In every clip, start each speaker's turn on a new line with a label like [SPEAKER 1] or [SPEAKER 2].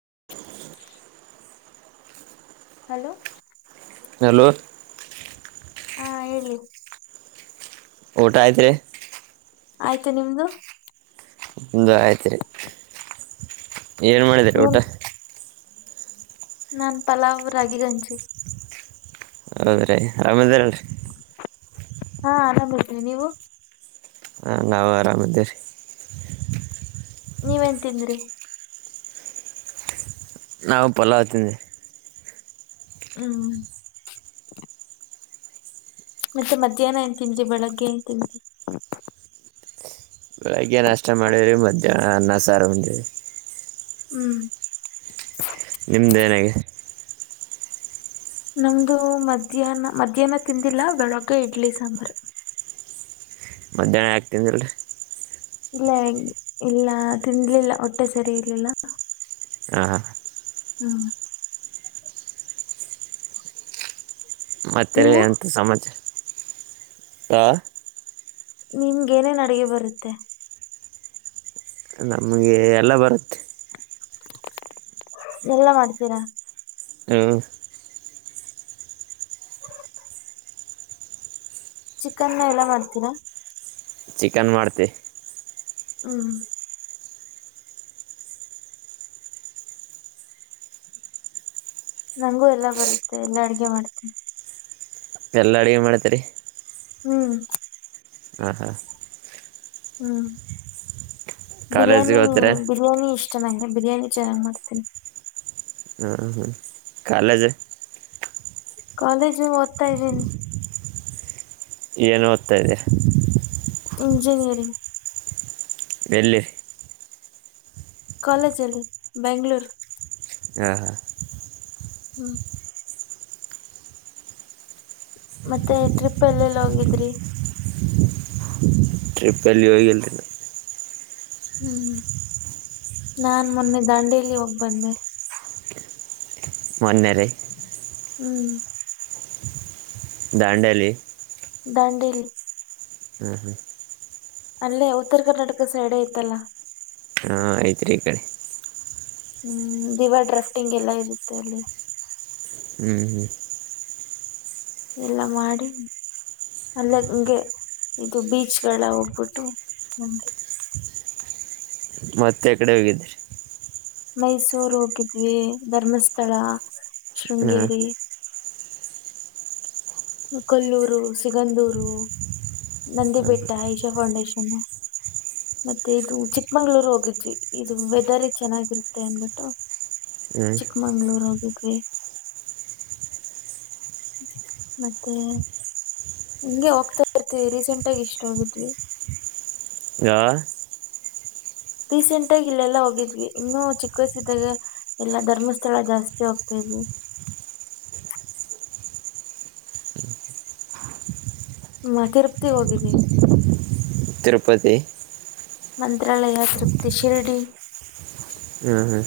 [SPEAKER 1] [inaudible]
[SPEAKER 2] Hello.
[SPEAKER 1] Hello.
[SPEAKER 2] ಹಾ ಹೇಳಿ.
[SPEAKER 1] ಊಟ ಆಯ್ತ ರಿ.
[SPEAKER 2] ಆಯ್ತು ನಿಮ್ದು.
[SPEAKER 1] ನಂದು ಆಯ್ತಿರಿ ಏನ್ ಮಾಡಿದರಿ
[SPEAKER 2] ಏನ್
[SPEAKER 1] ಊಟ
[SPEAKER 2] ನಾನ್ ಪಲಾವ್ ರಾಗಿ ಗಂಜಿ.
[SPEAKER 1] ಹೌದ್ರೀ ಆರಾಮದಾರಲ್ರಿ.
[SPEAKER 2] ಹಾ ಆರಾಮ್ ಅದೀವಿ ನೀವು.
[SPEAKER 1] ಹಾ ನಾವು ಆರಾಮದ ಅದೂರಿ.
[SPEAKER 2] ನೀವ ಏನ್ ತಿಂದ್ರಿ.
[SPEAKER 1] ನಾವ ಪಲಾವ್ ತಿಂದ್ವಿ.
[SPEAKER 2] ಹ್ಮ್. ಮತ್ತೆ ಮಧ್ಯಾಹ್ನ ಏನ್ ತಿಂದ್ರಿ ಬೆಳಗ್ಗೆ ಏನ್ ತಿಂದ್ರಿ.
[SPEAKER 1] ಬೆಳಿಗ್ಗೆ ನಾಷ್ಟಾ ಮಾಡವ್ರರಿ ಮಧ್ಯಾಹ್ನ ಅನ್ನ ಸಾರ ಉಂಡವಿ.
[SPEAKER 2] ಹ್ಮ್.
[SPEAKER 1] ನಿಮ್ದೇನಗೆ.
[SPEAKER 2] ನಮ್ದು ಮಧ್ಯಾಹ್ನ ಮಧ್ಯಾಹ್ನ ತಿಂದಿಲ್ಲ ಬೆಳಗ್ಗೆ ಇಡ್ಲಿ ಸಾಂಬಾರ್.
[SPEAKER 1] ಮಧ್ಯಾಹ್ನ ಯಾಕ್ ತಿಂದಿಲ್ರಿ.
[SPEAKER 2] ಇಲ್ಲ ಇಲ್ಲ ತಿನ್ಲಿಲ್ಲ ಹೊಟ್ಟೆ ಸರಿ ಇರ್ಲಿಲ್ಲ.
[SPEAKER 1] ಹಾ.
[SPEAKER 2] ಹ್ಮ್.
[SPEAKER 1] ಮತ್ತೇರಿ
[SPEAKER 2] ನೀವು
[SPEAKER 1] ಎಂಥ ಸಮಾಚರ
[SPEAKER 2] ನಿಮ್ಗೆ ಏನೇನ್ ಅಡಗೆ ಬರುತ್ತೆ.
[SPEAKER 1] ನಮ್ಗೆ ಎಲ್ಲ ಬರುತ್ತೆ.
[SPEAKER 2] ಎಲ್ಲಾ ಮಾಡ್ತೀರಾ.
[SPEAKER 1] ಹ್ಮ್.
[SPEAKER 2] ಚಿಕನ್ ಎಲ್ಲಾ ಮಾಡ್ತೀರಾ.
[SPEAKER 1] ಚಿಕನ್ ಮಾಡ್ತಿ.
[SPEAKER 2] ಹ್ಮ್ ನಂಗು ಎಲ್ಲಾ ಬರುತ್ತೆ ಎಲ್ಲಾ ಅಡ್ಗೆ ಮಾಡ್ತೀನಿ.
[SPEAKER 1] ಎಲ್ಲಾ ಅಡುಗೆ ಮಾಡ್ತೀರಿ.
[SPEAKER 2] ಹ್ಮ್
[SPEAKER 1] ಹಾ ಹಾ.
[SPEAKER 2] ಹ್ಮ್
[SPEAKER 1] ಕಾಲೇಜ್ಗೆ
[SPEAKER 2] ಬಿರಿಯಾನಿ
[SPEAKER 1] ಹೋಗ್ತೀರಾ
[SPEAKER 2] ಬಿರಿಯಾನಿ ಇಷ್ ಷ್ಟ ನಂಗೆ ಚೆನ್ನಾಗಿ ಬಿರಿಯಾನಿ ಚೆನ್ನಾಗಿ ಮಾಡ್ತೀನಿ.
[SPEAKER 1] ಹ್ಮ ಕಾಲೇಜು.
[SPEAKER 2] ಕಾಲೇಜ್ ಓದ್ತಾ ಇದ್ದೀನಿ.
[SPEAKER 1] ಏನು ಓದ್ತಾ ಇದ್ದೀಯ.
[SPEAKER 2] ಇಂಜಿನಿಯರಿಂಗ್.
[SPEAKER 1] ಎಲ್ಲಿ.
[SPEAKER 2] ಕಾಲೇಜಲ್ಲಿ ಬೆಂಗಳೂರು.
[SPEAKER 1] ಹಾ ಹಾ.
[SPEAKER 2] ಹ್ಮ್ ಮತ್ತೆ ಟ್ರಿಪ್ ಎಲ್ಲೆಲ್ಲಿ ಹೋಗಿದ್ರಿ.
[SPEAKER 1] ಟ್ರಿಪ್ ಅಲ್ಲಿ [unintelligible]
[SPEAKER 2] ಹ್ಮ್ ನಾನ್ ಮೊನ್ನೆ ದಾಂಡೇಲಿ ಹೋಗ್ ಬಂದೆ.
[SPEAKER 1] [inaudible] ಮಾನ್ಯರೇ.
[SPEAKER 2] ಹ್ಮ್
[SPEAKER 1] ದಾಂಡೇಲಿ.
[SPEAKER 2] ದಾಂಡೇಲಿ.
[SPEAKER 1] ಹ್ಮ ಹ.
[SPEAKER 2] ಅಲ್ಲೇ ಉತ್ತರ ಕರ್ನಾಟಕ ಸೈಡ್ ಐತಲ್ಲ.
[SPEAKER 1] ಹ್ಮ್ ಐತೆ ಐತೆ.
[SPEAKER 2] ಹ್ಮ್ ದೀವರ್ ಡ್ರಾಫ್ಟಿಂಗ್ ಎಲ್ಲಾ ಇರುತ್ತೆ ಅಲ್ವಾ.
[SPEAKER 1] ಹ್ಮ್ ಹ್ಮ್
[SPEAKER 2] ಇಲ್ಲಾ ಮಾಡಿನಿ. ಅಲ್ಲ ಹಂಗೆ ಇದು ಬೀಚ್ ಗಳ ಹೋಗ್ಬಿಟ್ಟು ಬಂದೆ.
[SPEAKER 1] ಮತ್ತೆ ಏಕಡೆ ಹೋಗಿದ್ರಿ.
[SPEAKER 2] ಮೈಸೂರು ಹೋಗಿದ್ವಿ ಧರ್ಮಸ್ಥಳ
[SPEAKER 1] ಹಾಂ
[SPEAKER 2] ಶೃಂಗೇರಿ ಕೊಲ್ಲೂರು ಸಿಗಂದೂರು ನಂದಿಬೆಟ್ಟ ಇಶಾ ಫೌಂಡೇಶನ್ನು ಮತ್ತೆ ಇದು ಚಿಕ್ಕಮಂಗ್ಳೂರು ಹೋಗಿದ್ವಿ ಇದು ವೆದರ್ ಚೆನ್ನಾಗಿರುತ್ತೆ ಅನ್ಬಿಟ್ಟು
[SPEAKER 1] ಹ್ಞೂ
[SPEAKER 2] ಚಿಕ್ಕಮಂಗಳೂರು ಹೋಗಿದ್ವಿ. ಮತ್ತೆ ಹಿಂಗೆ ಹೋಗ್ತಾ ಇರ್ತವಿ ರೀಸೆಂಟ್ ಆಗಿ ಎಷ್ಟ ಹೋಗಿದ್ವಿ.
[SPEAKER 1] ಯಾ.
[SPEAKER 2] ರೀಸೆಂಟ್ ಆಗಿ ಇಲ್ಲೆಲ್ಲಾ ಹೋಗಿದ್ವಿ ಇನ್ನು ಚಿಕ್ಕ ವಯಸಿದ್ದಾಗ ಎಲ್ಲಾ ಧರ್ಮಸ್ಥಳ ಜಾಸ್ತಿ ಹೋಗ್ತಾ ಇದ್ವಿ. ಹ್ಮ ಮ ತಿರುಪ್ತಿ ಹೋಗಿದ್ದೀವಿ.
[SPEAKER 1] ತಿರುಪತಿ.
[SPEAKER 2] ಮಂತ್ರಾಲಯ ತೃಪ್ತಿ ಶಿರ್ಡಿ
[SPEAKER 1] ಹ್ಮ್ ಹ್ಮ್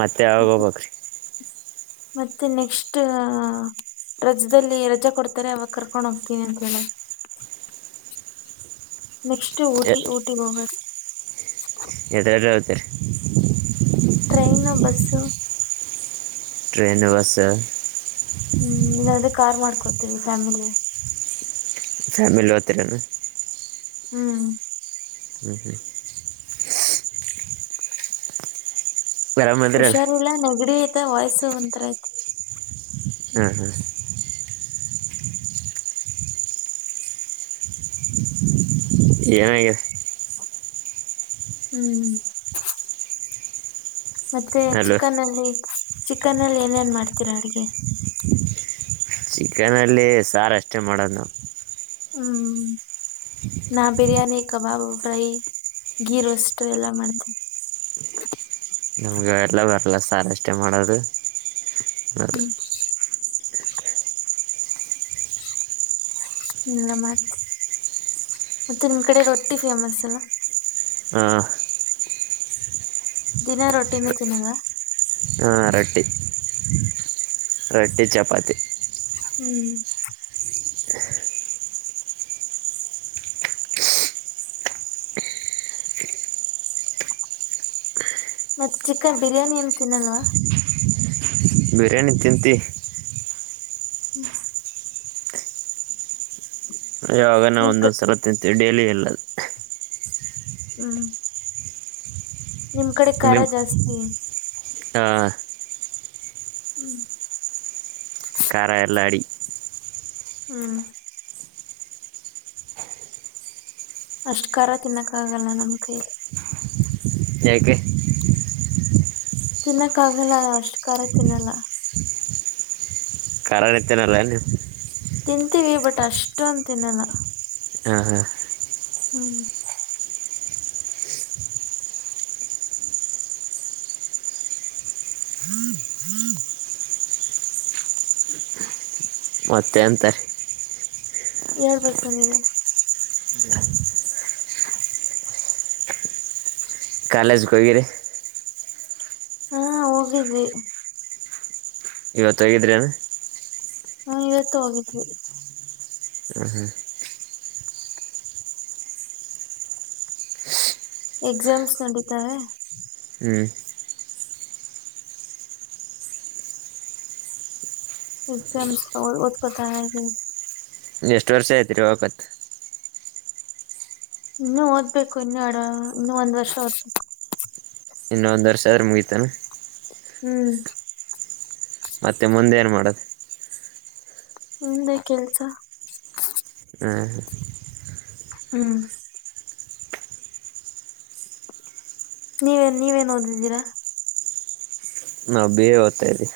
[SPEAKER 1] ಮತ್ತೆ ಯಾವಾಗ ಹೋಗಬೇಕು.
[SPEAKER 2] ಮತ್ತೆ ನೆಕ್ಸ್ಟ್ ರಜದಲ್ಲಿ ರಜಾ ಕೊಡ್ತಾರೆ ಅವಾಗ ಕರ್ಕೊಂಡ್ ಹೋಗ್ತೀನಿ ಅಂತ ಹೇಳ ನೆಕ್ಸ್ಟ್ಊಟಿ ಊಟಿಗ ಹೋಗೊದು.
[SPEAKER 1] [unintelligible]
[SPEAKER 2] Train bus.
[SPEAKER 1] Train bus.
[SPEAKER 2] ಹ್ಮ್ ಇಲ್ಲಾದ್ರೆ ಕಾರ್ ಮಾಡ್ಕೊತೀವಿ ಫ್ಯಾಮಿಲಿ.
[SPEAKER 1] ಫ್ಯಾಮಿಲಿ ಹೊತ್ರೆನ್.
[SPEAKER 2] ಹ್ಮ್
[SPEAKER 1] ಹ್ಮ್ ಹ್ಮ್.
[SPEAKER 2] [inaudible]
[SPEAKER 1] ಆರಾಮದ್ರಲ್ಲ
[SPEAKER 2] ಹುಷಾರಿಲ್ಲ ನೆಗಡಿ ಇತ ವಾಯಿಸ್ಸು ಒನ್ ತರ ಐತಿ.
[SPEAKER 1] ಹ್ಮ್ ಹ್ಮ್. ಏನಾಗಿ
[SPEAKER 2] ಹ್ಮ್. ಮತ್ತೆ
[SPEAKER 1] ಅಲ್ಲೋ
[SPEAKER 2] ಚಿಕನ್ ಅಲ್ಲಿ ಚಿಕನ್ ಅಲ್ಲಿ ಏನೇನ್ ಮಾಡ್ತೀರ ಅಡ್ಗೆ.
[SPEAKER 1] ಚಿಕನಲ್ಲಿ ಸಾರ ಅಷ್ಟೇ ಮಾಡೋದ್ ನಾವು.
[SPEAKER 2] ಹ್ಮ್. ನಾ ಬಿರಿಯಾನಿ ಕಬಾಬ್ ಫ್ರೈ ಗಿ ರೋಸ್ಟ್ ಎಲ್ಲ ಮಾಡ್ತಿನಿ. [inaudible]
[SPEAKER 1] ನಮ್ಗೆ ಎಲ್ಲ ಬರಲ್ಲ ಸಾರ್ ಅಷ್ಟೇ ಮಾಡೋದು. ಅದು
[SPEAKER 2] ಹ್ಮ್. ನಲ್ಲ ಮಾರ್ಚ. ಮತ್ತೆ ನಿಮ್ ಕಡೆ ರೊಟ್ಟಿ ಫೇಮಸ್ ಅಲ್ಲ.
[SPEAKER 1] ಆ.
[SPEAKER 2] ದಿನ ರೊಟ್ಟಿನೆ ತಿನ್ನದಾ.
[SPEAKER 1] ಹಾ ರಟ್ಟಿ ರಟ್ಟಿ ಚಪಾತಿ.
[SPEAKER 2] ಹ್ಮ್. ಮತ್ ಚಿಕನ್ ಬಿರಿಯಾನಿ ಎನ್ ತಿನ್ನಲ್ವಾ.
[SPEAKER 1] ಬಿರಿಯಾನಿ ತಿಂತಿ.
[SPEAKER 2] ಹ್ಮ್.
[SPEAKER 1] ಯವಾಗನ
[SPEAKER 2] ನಿಮ್
[SPEAKER 1] ಒಂದು
[SPEAKER 2] ಕ
[SPEAKER 1] ಸಲ ತಿಂತೀವಿ ಡೇಲಿ ಇಲ್ಲ.
[SPEAKER 2] ಹ್ಮ್. ನಿಮ್ ಕಡೆ ಖಾರ
[SPEAKER 1] ನಿಮ್
[SPEAKER 2] ಜಾಸ್ತಿ
[SPEAKER 1] ಆ.
[SPEAKER 2] ಹ್ಮ್.
[SPEAKER 1] ಕರಾ ಎಲ್ಲಾಡಿ.
[SPEAKER 2] ಹ್ಮ್.
[SPEAKER 1] [inaudible]
[SPEAKER 2] ಅಷ್ಟ್ ಕರಾ ತಿನ್ನಕ್ಕಗಲ್ಲ ನಮ್ ಕೈಲಿ.
[SPEAKER 1] ಯಕೇ.
[SPEAKER 2] ತಿನ್ನಕ್ಕ ಆಗಲ್ಲ ಅಷ್ಟು ಕರಾ ತಿನ್ನಲ್ಲಾ.
[SPEAKER 1] ಕಾರಾನೆ ತಿನ್ನಲ್ಲೆನ್ ನಿನ್.
[SPEAKER 2] ತಿಂತೀವಿ ಬಟ್ ಅಷ್ಟೊಂದ್ ತಿನ್ನಲ್ಲಾ.
[SPEAKER 1] ಹಾ ಹಾ.
[SPEAKER 2] ಹ್ಮ.
[SPEAKER 1] [inaudible] ಮತ್ತೆ ಯೆಂತ.
[SPEAKER 2] ಹೇಳ್ಬೇಕು ನೀವೇ.
[SPEAKER 1] [inaudible]
[SPEAKER 2] [inaudible]
[SPEAKER 1] ಕಾಲೇಜ್ಕ ಕೊಗಿರೀ.
[SPEAKER 2] ಹಾ ಹೋಗಿದ್ವಿ.
[SPEAKER 1] ಇವತ್ತು ಹೋಗಿದ್ರಿನು.
[SPEAKER 2] ಹಾ ಇವತ್ತು ಹೋಗಿದ್ವಿ.
[SPEAKER 1] ಹ ಹಾ.
[SPEAKER 2] ಎಕ್ಸಾಮ್ಸ್ ನಡೀತಾವೆ.
[SPEAKER 1] ಹ್ಮ್.
[SPEAKER 2] ಎಕ್ಸಾಮ್ಸ ಪಹೊ ಹೊದ್ಕೊತಾ ಇದ್ದೆ.
[SPEAKER 1] ಎಷ್ಟು ವರ್ಷ ಐತ್ರಿ ಒವಕತ್.
[SPEAKER 2] ಇನ್ನು ಓದ್ಬೇಕು ಇನ್ನು ಎರ್ಡ ಇನ್ನು ಒಂದ್ ವರ್ಷ ಹ
[SPEAKER 1] ಇನ್ನೊ ಒಂದ್ ವರ್ಷ ಅದ್ರ ಮುಗೀತನ್.
[SPEAKER 2] ಹ್ಮ್.
[SPEAKER 1] ಮತ್ತೆ ಮುಂದೆ ಏನು ಮಾಡದ್.
[SPEAKER 2] ಮುಂದೇ ಕೆಲ್ಸ.
[SPEAKER 1] ಹ್ಮು.
[SPEAKER 2] ಹ್ಮ್. ನೀವೇನ್ ನೀವೇನ್ ಓದಿದಿರಾ.
[SPEAKER 1] ನಾವ್ ಬಿ ಎ ಒತ್ತಾಇದಿವಿ.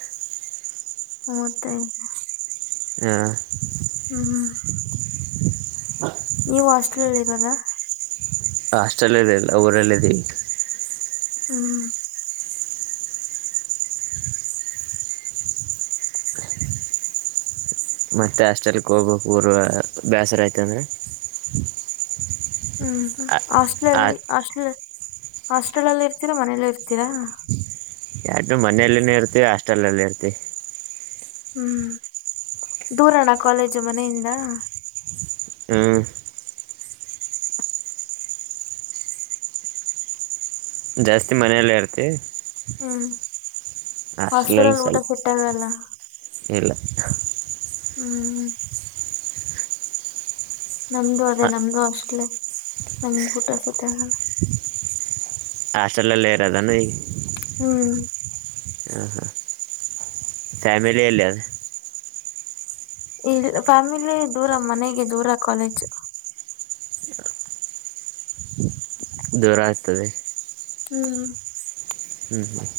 [SPEAKER 2] ಮುತ್ತೖ.
[SPEAKER 1] ಯಾ.
[SPEAKER 2] ಹ್ಮ್.
[SPEAKER 1] [inaudible]
[SPEAKER 2] ನೀವು ಹಾಸ್ಟೆಲ್ಲಿ ಇರದಾ.
[SPEAKER 1] ಹಸ್ಟಲ್ಲಲ್ಲಿ ಇಲ್ಲಾ ಊರಲ್ಲಿದಿವಿ.
[SPEAKER 2] ಹ್ಮ್.
[SPEAKER 1] ಮತ್ತೆ ಆಸ್ಟೆಲ್ಕ್ ಹೋಗ್ಬೇಕ್ ಊರ ಬ್ಯಸರ ಆಯ್ತ ಅಂದ್ರ.
[SPEAKER 2] ಹ್ಮ್ ಹ್ಮ್ ಹಾಸ್ಟಲಲ್ಲಿ ಹಸ್ಟ್ಳ ಹಾಸ್ಟೆಲಲ್ಲಿ ಇರ್ತೀರಾ ಮನೇಲ್ಲೆ ಇರ್ತೀರಾ.
[SPEAKER 1] ಯಾತಿ ಮನೇೆಯಲ್ಲಿನ ಇರ್ತಿವಿ ಹಾಸ್ಟೆಲ್ ಅಲ್ಲಿ ಇರ್ತಿವಿ.
[SPEAKER 2] ಹ್ಮ್ ದೂರಣ ಕಾಲೇಜು ಮನೆಯಿಂದ.
[SPEAKER 1] ಹ್ಮ್. ಜಾಸ್ತಿ ಮನೆಯಲ್ಲೇ ಇರ್ತಿ.
[SPEAKER 2] ಹ್ಮ್.
[SPEAKER 1] ಹಷ್ಟಲಲ್ಲಿ
[SPEAKER 2] ಹಾಸ್ಟೆಲಲ್ಲಿ ಊಟ
[SPEAKER 1] ಸ್ವಲ್ಪ್
[SPEAKER 2] ಸೆಟ್ ಆಗಲ್ಲ.
[SPEAKER 1] ಇಲ್ಲ.
[SPEAKER 2] ಹ್ಮ್. ನಮ್ದು ಅದೇ ನಮ್ದು ಅಷ್ಟಲೇ ನಮ್ ಊಟ ಸೆಟ್ ಅಗಲ್ಲ.
[SPEAKER 1] ಹಾಸ್ಟಲಲ್ಲಿ ಇರದನ್ ಇಗ್
[SPEAKER 2] ಹ್ಮ್.
[SPEAKER 1] ಹ್ಮ್ ಹ್ಮ್. ಫ್ಯಾಮಿಲಿ ಎಲ್ಯದ್.
[SPEAKER 2] ಇ ಫ್ಯಾಮಿಲಿ ದೂರ ಮನೆಗೆ ದೂರ ಕ್ವಲೇಜ್.
[SPEAKER 1] ದೂರ ಆಗ್ತದೆ.
[SPEAKER 2] ಹ್ಮ್.
[SPEAKER 1] ಹ್ಮ್ ಹ್ಮ್.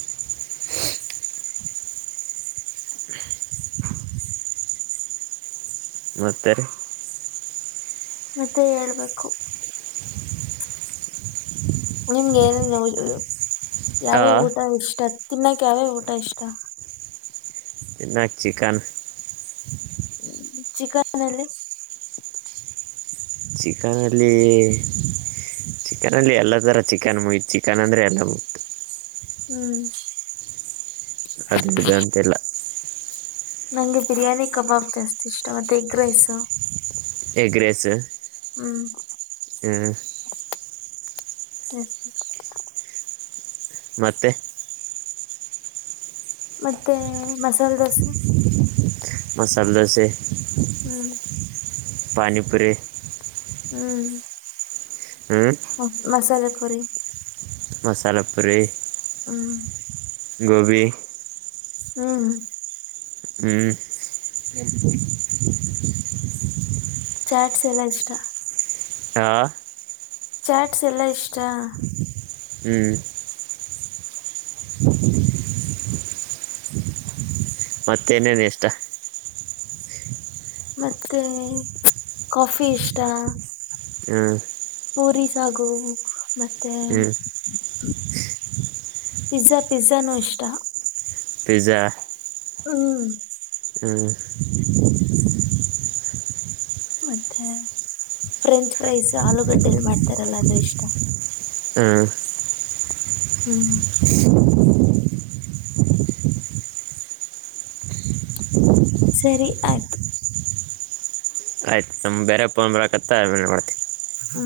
[SPEAKER 1] ಮತ್ತೇ.
[SPEAKER 2] ಮತ್ತೆ ಹೇಳ್ಬೇಕು. ನಿಮ್ಗೆ ಏನ ನ ಯಾವ್ ಯಾವ್
[SPEAKER 1] ಹಾಂ
[SPEAKER 2] ಊಟ ಇಷ್ಟ ತಿನ್ನಕ್ ಯಾವ್ ಯಾವ್ ಊಟ ಇಷ್ಟ.
[SPEAKER 1] ನಾನ್ ಚಿಕನ್.
[SPEAKER 2] ಚಿಕನ್ ಅಲ್ಲಿ.
[SPEAKER 1] ಚಿಕನ್ ಅಲ್ಲಿ. ಚಿಕನ್ ಅಲ್ಲಿ ಎಲ್ಲ ತರ ಚಿಕನ್ ಮುಯ ಚಿಕನ್ ಅಂದ್ರೆ ಎಲ್ಲವು.
[SPEAKER 2] ಹ್ಮ್
[SPEAKER 1] ಅಮುಕ್ ಇದು ಅಂತಿಲ್ಲ.
[SPEAKER 2] ನಂಗೆ ಬಿರಿಯಾನಿ ಕಬಾಬ್ ಜಾಸ್ತಿ ಇಷ್ಟ ಮತ್ತೆ ಎಗ್ ರೈಸ್.
[SPEAKER 1] ಎಗ್ರೆೇಸ್.
[SPEAKER 2] ಹ್ಮ್
[SPEAKER 1] ಮತ್ತೆ
[SPEAKER 2] ಮತ್ತೆ ಮಸಾಲದೋಸೆ.
[SPEAKER 1] ಮಸಾಲೆ ದೋಸೆ,
[SPEAKER 2] ಹ್ಮ್
[SPEAKER 1] ಪಾನಿಪುರಿ
[SPEAKER 2] ಹ್ಮ್
[SPEAKER 1] ಹ್ಮ್
[SPEAKER 2] ಹಾ ಮಸಾಲೆ ಪುರಿ.
[SPEAKER 1] ಮಸಾಲಾ ಪುರಿ.
[SPEAKER 2] ಹ್ಮ್
[SPEAKER 1] ಗೋಭಿ.
[SPEAKER 2] ಹ್ಮ್
[SPEAKER 1] ಹ್ಮ್ [unintelligible]
[SPEAKER 2] ಚಾಟ್ಸ್ ಎಲ್ಲ ಇಷ್ಟ.
[SPEAKER 1] ಹಾ
[SPEAKER 2] ಚಾಟ್ಸ್ ಎಲ್ಲ ಇಷ್ಟ.
[SPEAKER 1] ಹ್ಮ್ ಮತ್ತೇನೇನ್ ಇಷ್ಟ.
[SPEAKER 2] ಮತ್ತೆ ಕಾಫಿ ಇಷ್ಟ.
[SPEAKER 1] ಹ್ಮ
[SPEAKER 2] ಪೂರಿ ಸಾಗು ಮತ್ತೆ.
[SPEAKER 1] ಹ್ಞೂ
[SPEAKER 2] ಪಿಜ್ಜಾ ಪಿಜ್ಜಾ ನು ಇಷ್ಟ.
[SPEAKER 1] ಪಿಜ್ಜಾ.
[SPEAKER 2] ಹ್ಮ್
[SPEAKER 1] ಹ್ಮ
[SPEAKER 2] ಮತ್ತೆ ಫ್ರೆಂಚ್ ಫ್ರೈಸ್ ಆಲೂಗಡ್ಡೆಲಿ ಮಾಡ್ತಾರಲ್ಲ ಅದು ಇಷ್ಟ.
[SPEAKER 1] ಹು
[SPEAKER 2] ಹ್ಮ್
[SPEAKER 1] [inaudible]
[SPEAKER 2] ಸರಿ ಆಯ್ತು.
[SPEAKER 1] ಆಯ್ತು [unintelligible] ಬೇರೆ ಪೊನ್ ಬಳಕತ್ತ ಅಮೆಲ್ ಮಾಡ್ತಿನಿ.
[SPEAKER 2] ಹ್ಮ